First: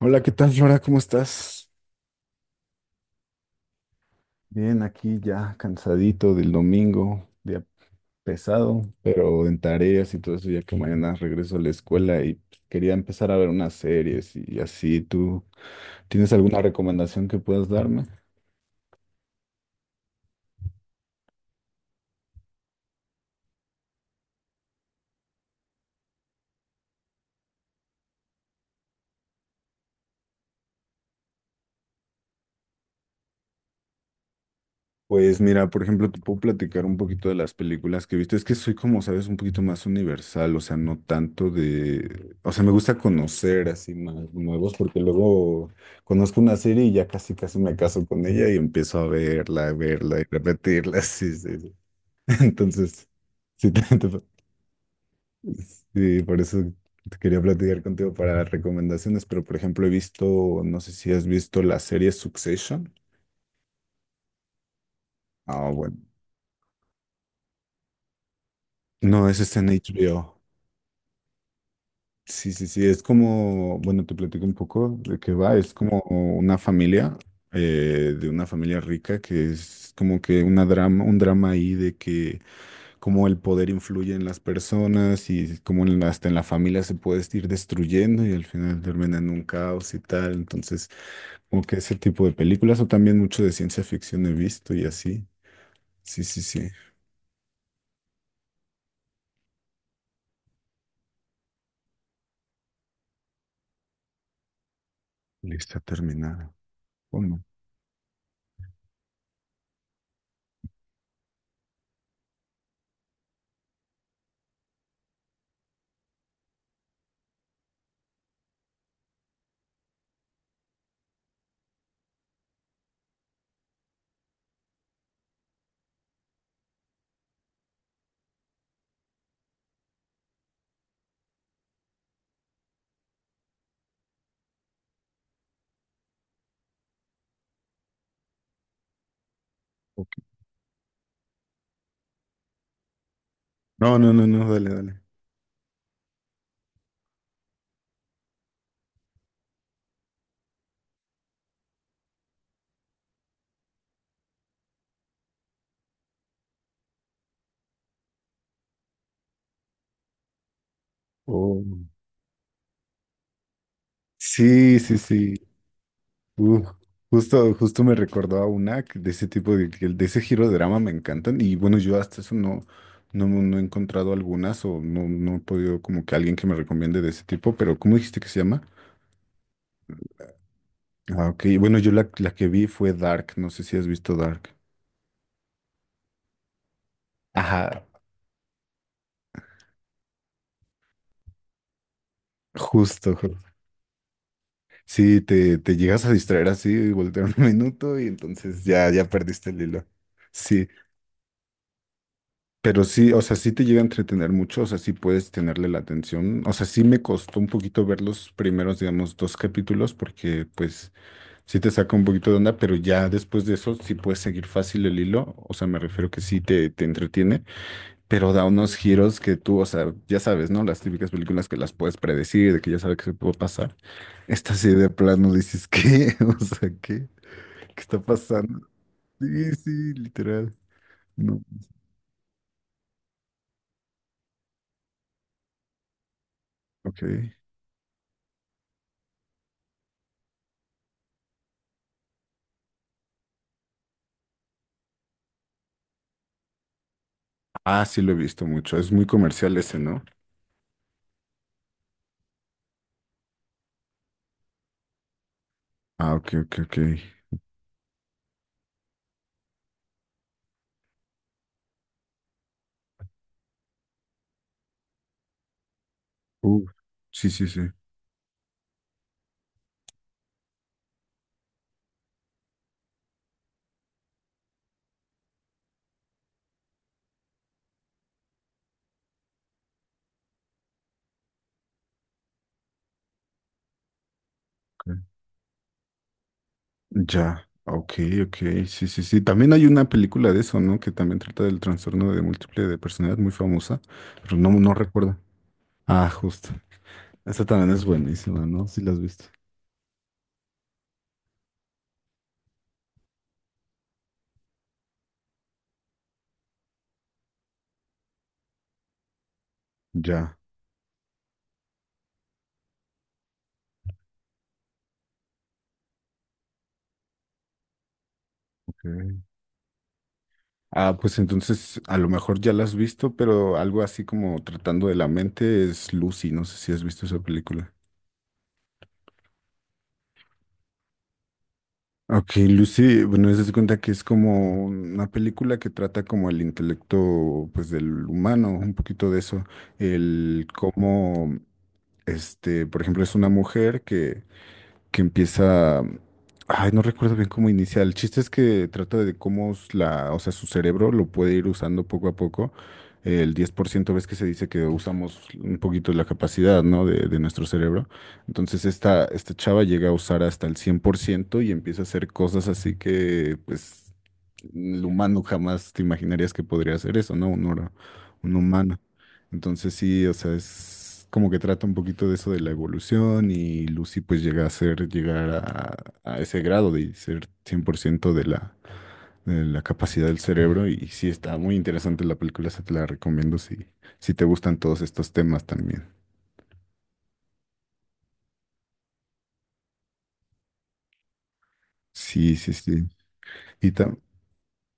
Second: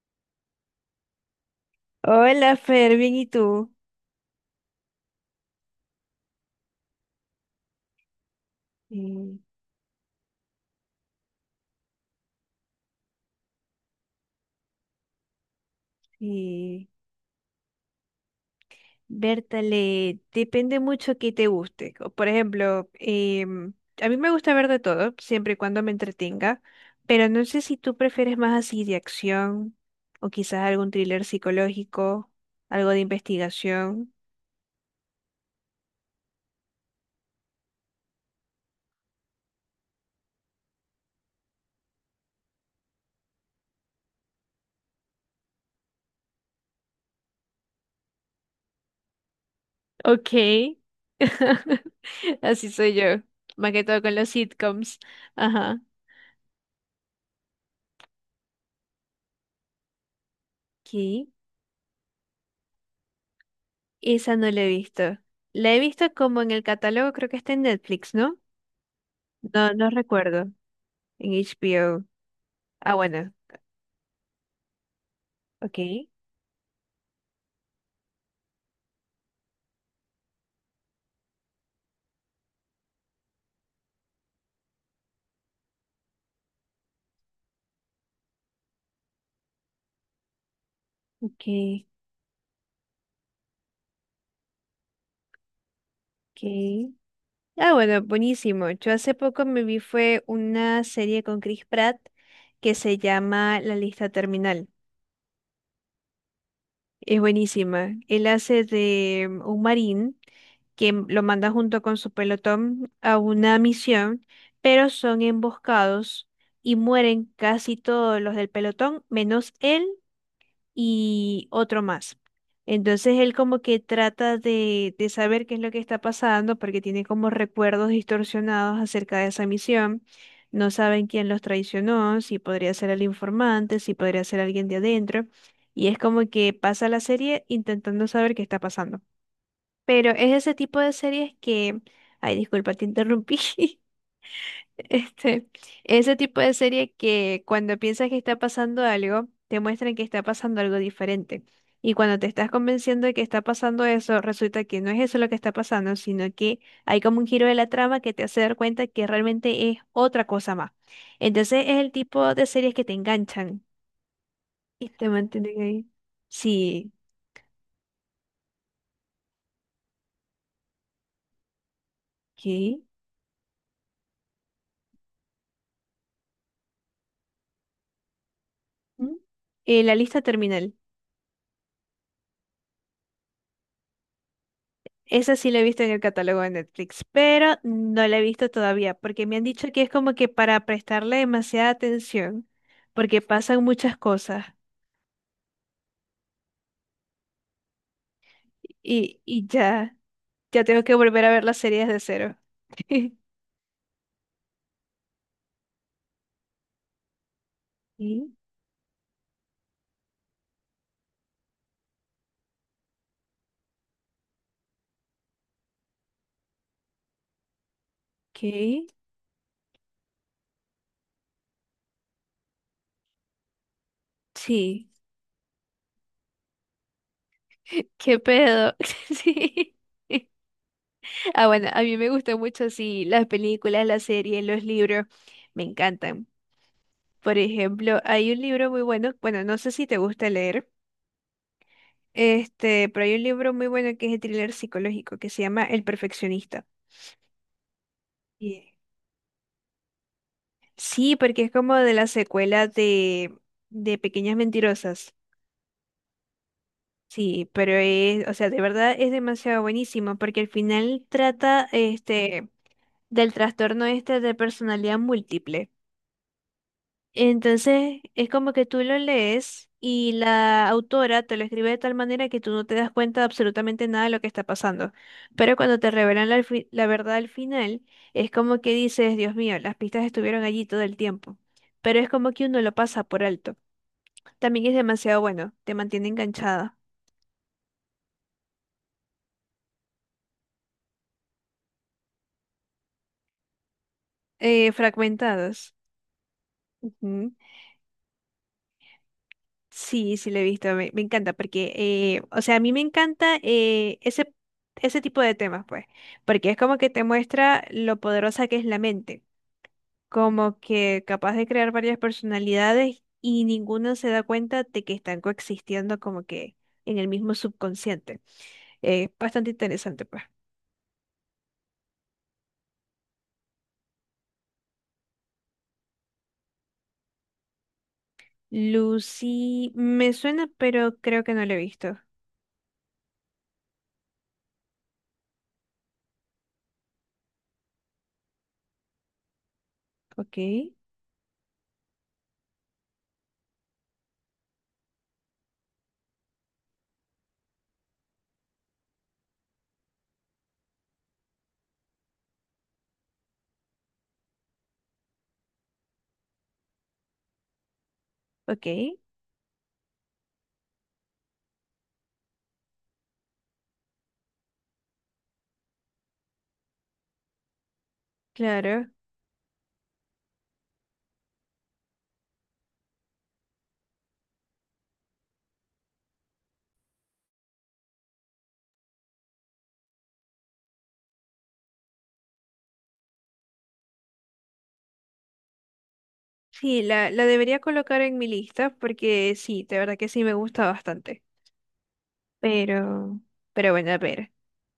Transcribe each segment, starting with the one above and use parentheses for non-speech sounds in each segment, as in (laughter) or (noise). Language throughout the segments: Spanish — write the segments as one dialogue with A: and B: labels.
A: Hola, ¿qué tal, Flora? ¿Cómo estás?
B: Hola, Fer, bien, ¿y tú?
A: Bien, aquí ya cansadito del domingo, día pesado,
B: Mm,
A: pero en tareas y todo eso, ya que mañana regreso a la escuela y pues, quería empezar a ver unas series y así. ¿Tú tienes alguna
B: sí,
A: recomendación que puedas darme?
B: Bertale, depende mucho que te guste. O, por ejemplo, em, a mí me gusta ver de todo, siempre y cuando me entretenga, pero no sé si tú prefieres más así de acción o quizás algún thriller psicológico, algo de investigación.
A: Pues mira, por ejemplo, te puedo platicar un poquito de las películas que he visto. Es que soy, como sabes, un poquito más universal, o sea, no tanto de. O sea, me gusta conocer así más nuevos, porque luego conozco una serie y ya casi, casi me caso con ella y empiezo a verla y
B: Ok.
A: repetirla. (laughs) Sí, sí, sí.
B: (laughs)
A: (laughs)
B: Así soy
A: Entonces,
B: yo,
A: sí,
B: más que todo con los sitcoms. Ajá.
A: sí, por eso te quería platicar contigo para recomendaciones, pero por ejemplo, he visto, no sé
B: Ok.
A: si has visto la serie Succession.
B: Esa no la he visto.
A: Ah,
B: La he
A: bueno.
B: visto como en el catálogo, creo que está en Netflix, ¿no?
A: No, ese está en
B: No, no
A: HBO.
B: recuerdo. En HBO.
A: Sí, sí, sí,
B: Ah,
A: es
B: bueno.
A: como, bueno, te platico un poco de qué va, es
B: Ok,
A: como una familia, de una familia rica, que es como que una drama, un drama ahí de que cómo el poder influye en las personas y cómo en la- hasta en la familia se puede ir destruyendo y al final termina en un caos y tal, entonces
B: ok,
A: como que ese tipo de películas o también mucho de ciencia ficción he visto y así, sí, sí, sí,
B: ok. Ah, bueno, buenísimo. Yo hace poco me vi fue una serie con Chris Pratt que se llama La Lista Terminal.
A: lista terminada,
B: Es
A: ¿o no?
B: buenísima. Él hace de un marín lo manda junto con su pelotón a una misión, pero son emboscados y mueren casi todos los del pelotón, menos él y otro más. Entonces él como que trata de saber qué es lo que está pasando porque tiene como recuerdos distorsionados acerca de esa misión. No saben quién los traicionó, si podría ser el informante, si podría ser alguien de adentro. Y es como que pasa la serie intentando saber qué está pasando.
A: Ok.
B: Pero es ese tipo de series que... Ay, disculpa, te interrumpí. (laughs)
A: No, no, no, no, dale, dale.
B: Este, ese tipo de serie que cuando piensas que está pasando algo, te muestran que está pasando algo diferente. Y cuando te estás convenciendo de que está pasando eso, resulta que no es eso lo que está pasando, sino que hay como un giro de la trama que te hace dar cuenta que realmente es otra cosa más.
A: Oh.
B: Entonces
A: No.
B: es el tipo de series que te enganchan
A: Sí,
B: y
A: sí,
B: te
A: sí.
B: mantienen ahí.
A: Uh,
B: Sí,
A: justo, justo me recordó a una que de ese tipo de, que de ese giro de drama me encantan. Y bueno, yo hasta eso no,
B: ¿qué?
A: no, no he encontrado algunas o no, no he podido como que alguien que me recomiende de ese tipo. Pero, ¿cómo dijiste que se llama?
B: ¿Mm? La lista terminal.
A: Ah, ok. Bueno, yo la, la que vi fue Dark. No sé si has visto Dark.
B: Esa sí la he visto en el catálogo de Netflix, pero
A: Ajá,
B: no la he visto todavía porque me han dicho que es como que para prestarle demasiada atención,
A: justo.
B: porque pasan muchas cosas
A: Sí, te llegas a distraer así y voltear un (laughs) minuto y entonces ya, ya
B: y
A: perdiste el hilo.
B: ya, ya
A: Sí.
B: tengo que volver a ver las series de cero.
A: Pero sí,
B: (laughs)
A: o sea, sí te llega a entretener mucho, o sea, sí puedes tenerle la atención. O sea, sí me costó un poquito ver los
B: Sí.
A: primeros, digamos, dos capítulos, porque pues sí te saca un poquito de onda, pero ya después de eso sí puedes seguir fácil el hilo. O sea, me refiero que sí te entretiene, pero da unos
B: ¿Qué?
A: giros que tú, o sea, ya sabes, ¿no? Las típicas películas que las puedes predecir, de que ya sabes que se puede pasar. Esta sí de
B: Sí.
A: plano dices, ¿qué? (laughs) O sea, ¿qué? ¿Qué
B: (laughs)
A: está
B: ¿Qué
A: pasando?
B: pedo? (laughs)
A: Sí,
B: Sí.
A: sí, literal. No,
B: Ah, bueno, a mí me gustan mucho, sí, las películas, las series, los libros, me encantan.
A: ok.
B: Por ejemplo, hay un libro muy bueno, bueno, no sé si te gusta leer. Este, pero hay un libro muy bueno que es de thriller psicológico que se llama El Perfeccionista.
A: Ah, sí lo he visto
B: Y-
A: mucho. Es muy comercial ese, ¿no?
B: sí, porque es como de la secuela de Pequeñas Mentirosas.
A: Ah, ok, ok, ok.
B: Sí, pero es, o sea, de verdad es demasiado buenísimo porque al final trata este del trastorno este de personalidad múltiple.
A: Uh, sí, sí, sí.
B: Entonces, es como que tú lo lees y la autora te lo escribe de tal manera que tú no te das cuenta de absolutamente nada de lo que está pasando. Pero cuando te revelan la verdad al final, es como que dices, Dios mío, las pistas estuvieron allí todo el tiempo. Pero es como que uno lo pasa por alto. También es
A: Ok.
B: demasiado bueno, te mantiene enganchada.
A: Ya. Ok, ok. Sí, sí, sí. También hay una película de eso, ¿no? Que también trata del trastorno de múltiple de personalidad, muy famosa, pero no, no recuerdo.
B: Fragmentados.
A: Ah, justo. Esa también es buenísima, ¿no? Sí la has visto.
B: Sí, sí lo he visto, me encanta porque, o sea, a mí me encanta ese tipo de temas, pues, porque es como que te muestra lo poderosa que es la mente,
A: Ya.
B: como que capaz de crear varias personalidades y ninguno se da cuenta de que están coexistiendo como que en el mismo subconsciente.
A: Ok.
B: Es bastante interesante, pues.
A: Ah, pues entonces a lo mejor ya la has visto, pero algo así como tratando de la mente es Lucy. No sé si has visto esa película.
B: Lucy, me suena, pero creo que no lo he visto.
A: Ok, Lucy, bueno, eso se cuenta que es como una película que trata como el intelecto, pues, del humano, un poquito de eso,
B: Ok,
A: el cómo, este, por ejemplo, es una mujer que empieza, ay, no recuerdo bien cómo inicia, el chiste es que trata de cómo la, o sea, su cerebro lo puede ir usando poco a poco, el 10% ves que se dice que usamos un poquito la capacidad, ¿no? de nuestro cerebro. Entonces
B: ok,
A: esta chava llega a usar hasta el 100% y empieza a hacer cosas así que, pues, el humano jamás te imaginarías que podría hacer eso, ¿no? Un humano.
B: claro.
A: Entonces sí, o sea, es como que trata un poquito de eso de la evolución y Lucy pues llega a ser, llegar a ese grado de ser 100% de la capacidad del cerebro y sí está muy interesante la película, se te la recomiendo si, te gustan todos estos temas también.
B: Sí, la debería colocar en mi lista porque sí, de verdad que sí me gusta bastante.
A: Sí, sí, sí.
B: Pero,
A: y
B: pero bueno,
A: tam-
B: a ver.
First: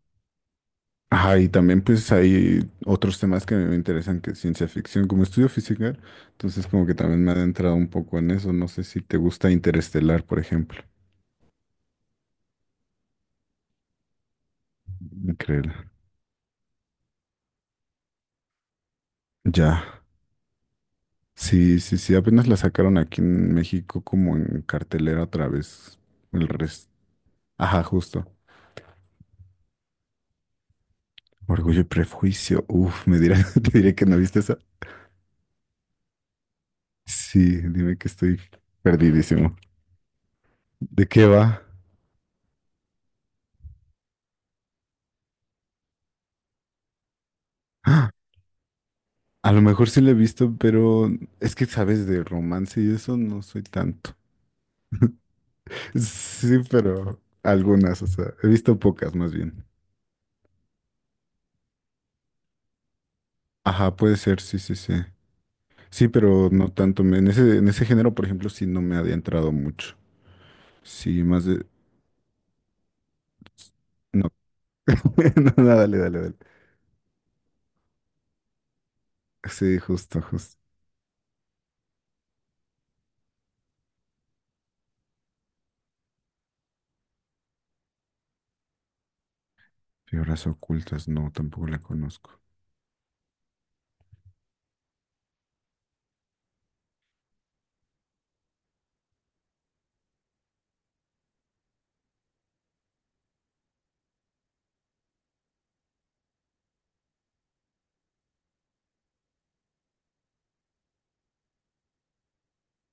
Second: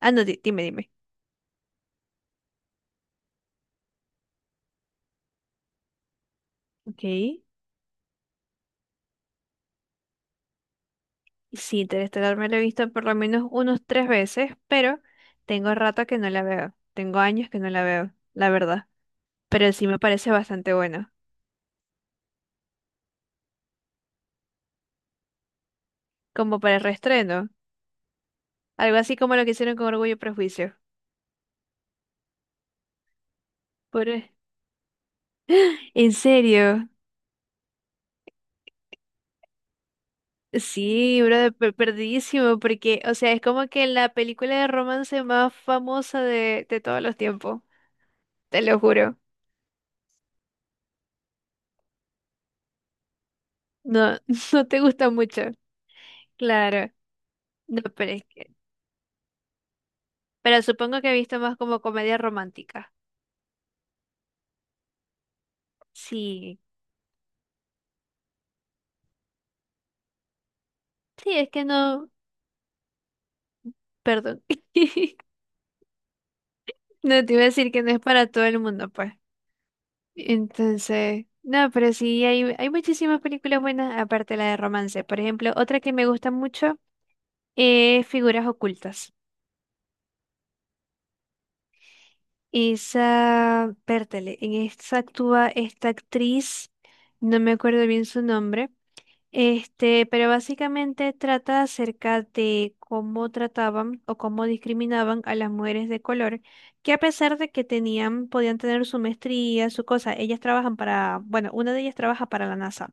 B: Ah, no, dime, dime.
A: Ajá, y también pues hay otros temas que me interesan que es ciencia ficción, como estudio física, entonces como que
B: Ok.
A: también me he adentrado un poco en eso, no sé si te gusta Interestelar, por ejemplo.
B: Sí, Interestelar me la he visto por lo menos unos 3 veces, pero
A: Increíble.
B: tengo rato que no la veo. Tengo años que no la veo, la verdad. Pero
A: Ya,
B: sí me parece bastante bueno,
A: sí, sí, sí, apenas la sacaron aquí en México como en cartelera otra vez, el
B: como para el
A: resto.
B: reestreno.
A: Ajá, justo.
B: Algo así como lo que hicieron con Orgullo y Prejuicio.
A: Orgullo y Prejuicio, uf, me dirá, (laughs) te diré que
B: Por...
A: no viste esa.
B: ¿En serio?
A: Sí, dime que estoy perdidísimo. ¿De
B: Sí,
A: qué
B: brother,
A: va?
B: perdidísimo, porque, o sea, es como que la película de romance más famosa de todos los tiempos,
A: (gasps)
B: te lo juro.
A: A lo mejor sí la he visto, pero es que sabes de romance y eso no soy tanto.
B: No, (laughs) no te gusta mucho.
A: (laughs) Sí,
B: Claro,
A: pero
B: no,
A: algunas, o
B: pero es
A: sea, he
B: que,
A: visto pocas más bien.
B: pero supongo que he visto más como comedia romántica.
A: Ajá, puede ser, sí, sí, sí. Sí, pero
B: Sí,
A: no tanto. En ese género, por ejemplo, sí no me ha adentrado mucho. Sí,
B: sí,
A: más
B: es
A: de.
B: que no,
A: No,
B: perdón.
A: (laughs)
B: (laughs)
A: no, no, dale, dale, dale.
B: No te iba a decir que no es para todo el mundo, pues.
A: Sí, justo, justo.
B: Entonces, no, pero sí, hay muchísimas películas buenas, aparte de la de romance. Por ejemplo, otra que me gusta mucho es Figuras Ocultas.
A: Figuras Ocultas, no, tampoco la conozco.
B: Esa, pértale, en esa actúa esta actriz, no me acuerdo bien su nombre, este, pero básicamente trata acerca de cómo trataban o cómo discriminaban a las mujeres de color, que a pesar de que tenían, podían tener su maestría, su cosa, ellas trabajan para, bueno, una de ellas trabaja para la NASA.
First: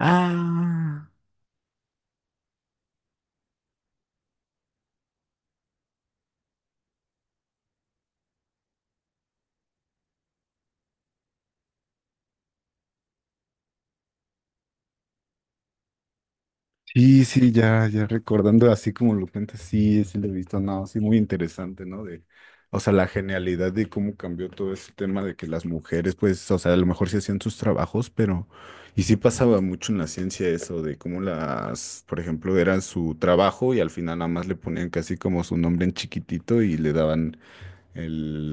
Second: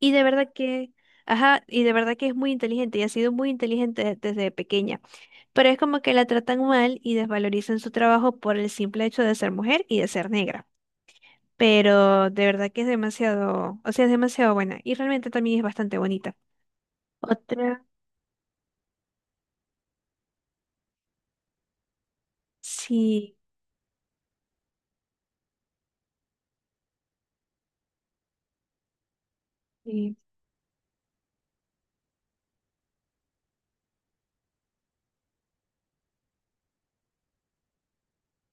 B: Y de verdad que, ajá, y de verdad que es muy inteligente y ha sido muy inteligente desde pequeña, pero es como que la tratan mal y desvalorizan su trabajo por el simple hecho de ser mujer y de ser negra. Pero de verdad que es demasiado, o sea, es demasiado buena y realmente también es bastante bonita.
A: Sí, sí,
B: Otra,
A: ya, ya recordando así como lo cuentas, sí, sí lo he visto, no, sí, muy interesante, ¿no? De, o sea, la
B: sí,
A: genialidad de cómo cambió todo ese tema de que las mujeres, pues, o sea, a lo mejor sí hacían sus trabajos, pero, y sí pasaba mucho en la
B: sí,
A: ciencia eso, de cómo las, por ejemplo, eran su trabajo y al final nada más le ponían casi como su nombre en chiquitito y le daban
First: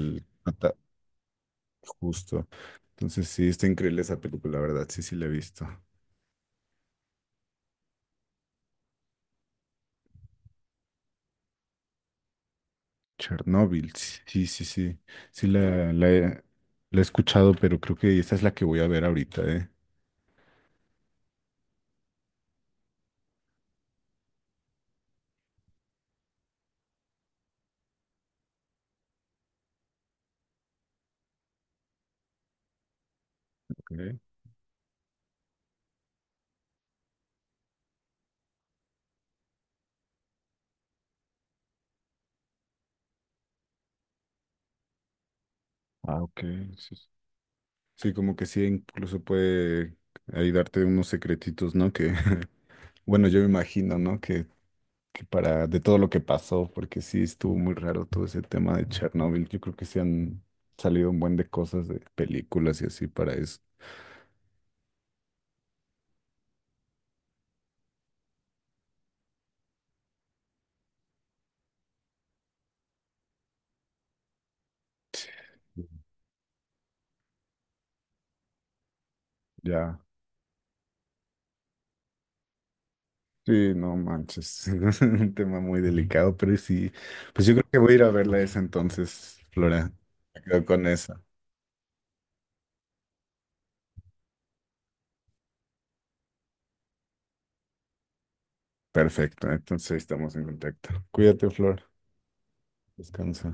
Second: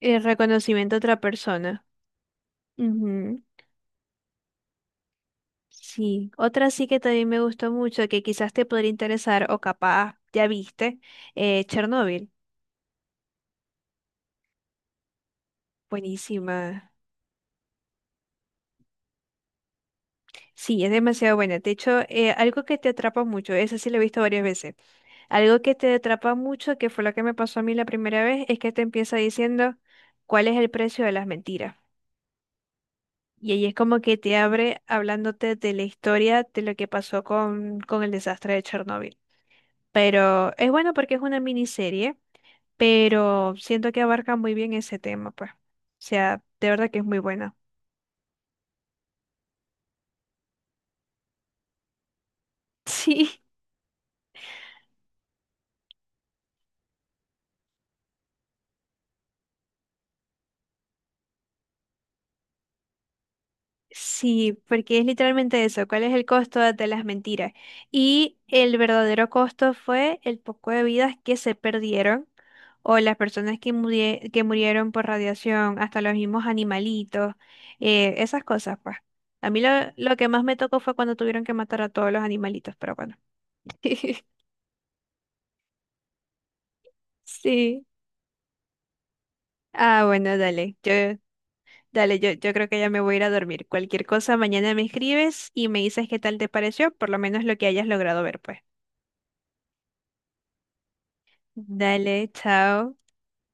B: el
A: ata-
B: reconocimiento a otra persona.
A: Justo. Entonces,
B: Ujú,
A: sí, está increíble esa película, la verdad, sí, sí la he visto.
B: sí, otra sí que también me gustó mucho, que quizás te podría interesar o capaz ya viste, Chernobyl.
A: Chernóbil, sí, sí, sí. Sí,
B: Buenísima.
A: la he escuchado, pero creo que esta es la que voy a ver ahorita, ¿eh?
B: Sí, es demasiado buena. De hecho, algo que te atrapa mucho, esa sí la he visto varias veces. Algo que te atrapa mucho, que fue lo que me pasó a mí la primera vez, es que te empieza diciendo cuál es el precio de las mentiras. Y ahí es como
A: Ok.
B: que te abre hablándote de la historia de lo que pasó con el desastre de Chernóbil. Pero es bueno porque es una miniserie, pero siento que abarca muy bien ese tema, pues. O
A: Ah, ok.
B: sea, de verdad
A: Sí,
B: que es
A: sí.
B: muy buena.
A: Sí, como que sí, incluso puede ahí darte unos secretitos, ¿no? Que, (laughs)
B: (laughs)
A: bueno, yo
B: Sí.
A: me imagino, ¿no? Que para, de todo lo que pasó, porque sí estuvo muy raro todo ese tema de Chernóbil. Yo creo que sí han salido un buen de cosas, de películas y así para eso.
B: Sí, porque es literalmente eso, ¿cuál es el costo de las mentiras? Y el verdadero costo fue el poco de vidas que se perdieron o las personas que, que murieron por radiación, hasta los mismos animalitos, esas cosas, pues. A mí
A: Ya.
B: lo que más me tocó fue cuando tuvieron que matar a todos los animalitos, pero bueno.
A: Sí, no
B: (laughs)
A: manches, (laughs) es un tema muy delicado, pero sí, pues yo creo que
B: Sí.
A: voy a ir a verla esa entonces, Flora.
B: Ah, bueno,
A: Me quedo
B: dale.
A: con
B: Yo,
A: esa.
B: dale, yo creo que ya me voy a ir a dormir. Cualquier cosa, mañana me escribes y me dices qué tal te pareció, por lo menos lo que hayas logrado ver, pues.
A: Perfecto, entonces ahí estamos en contacto. Cuídate, Flor.
B: Dale, chao.
A: Descansa.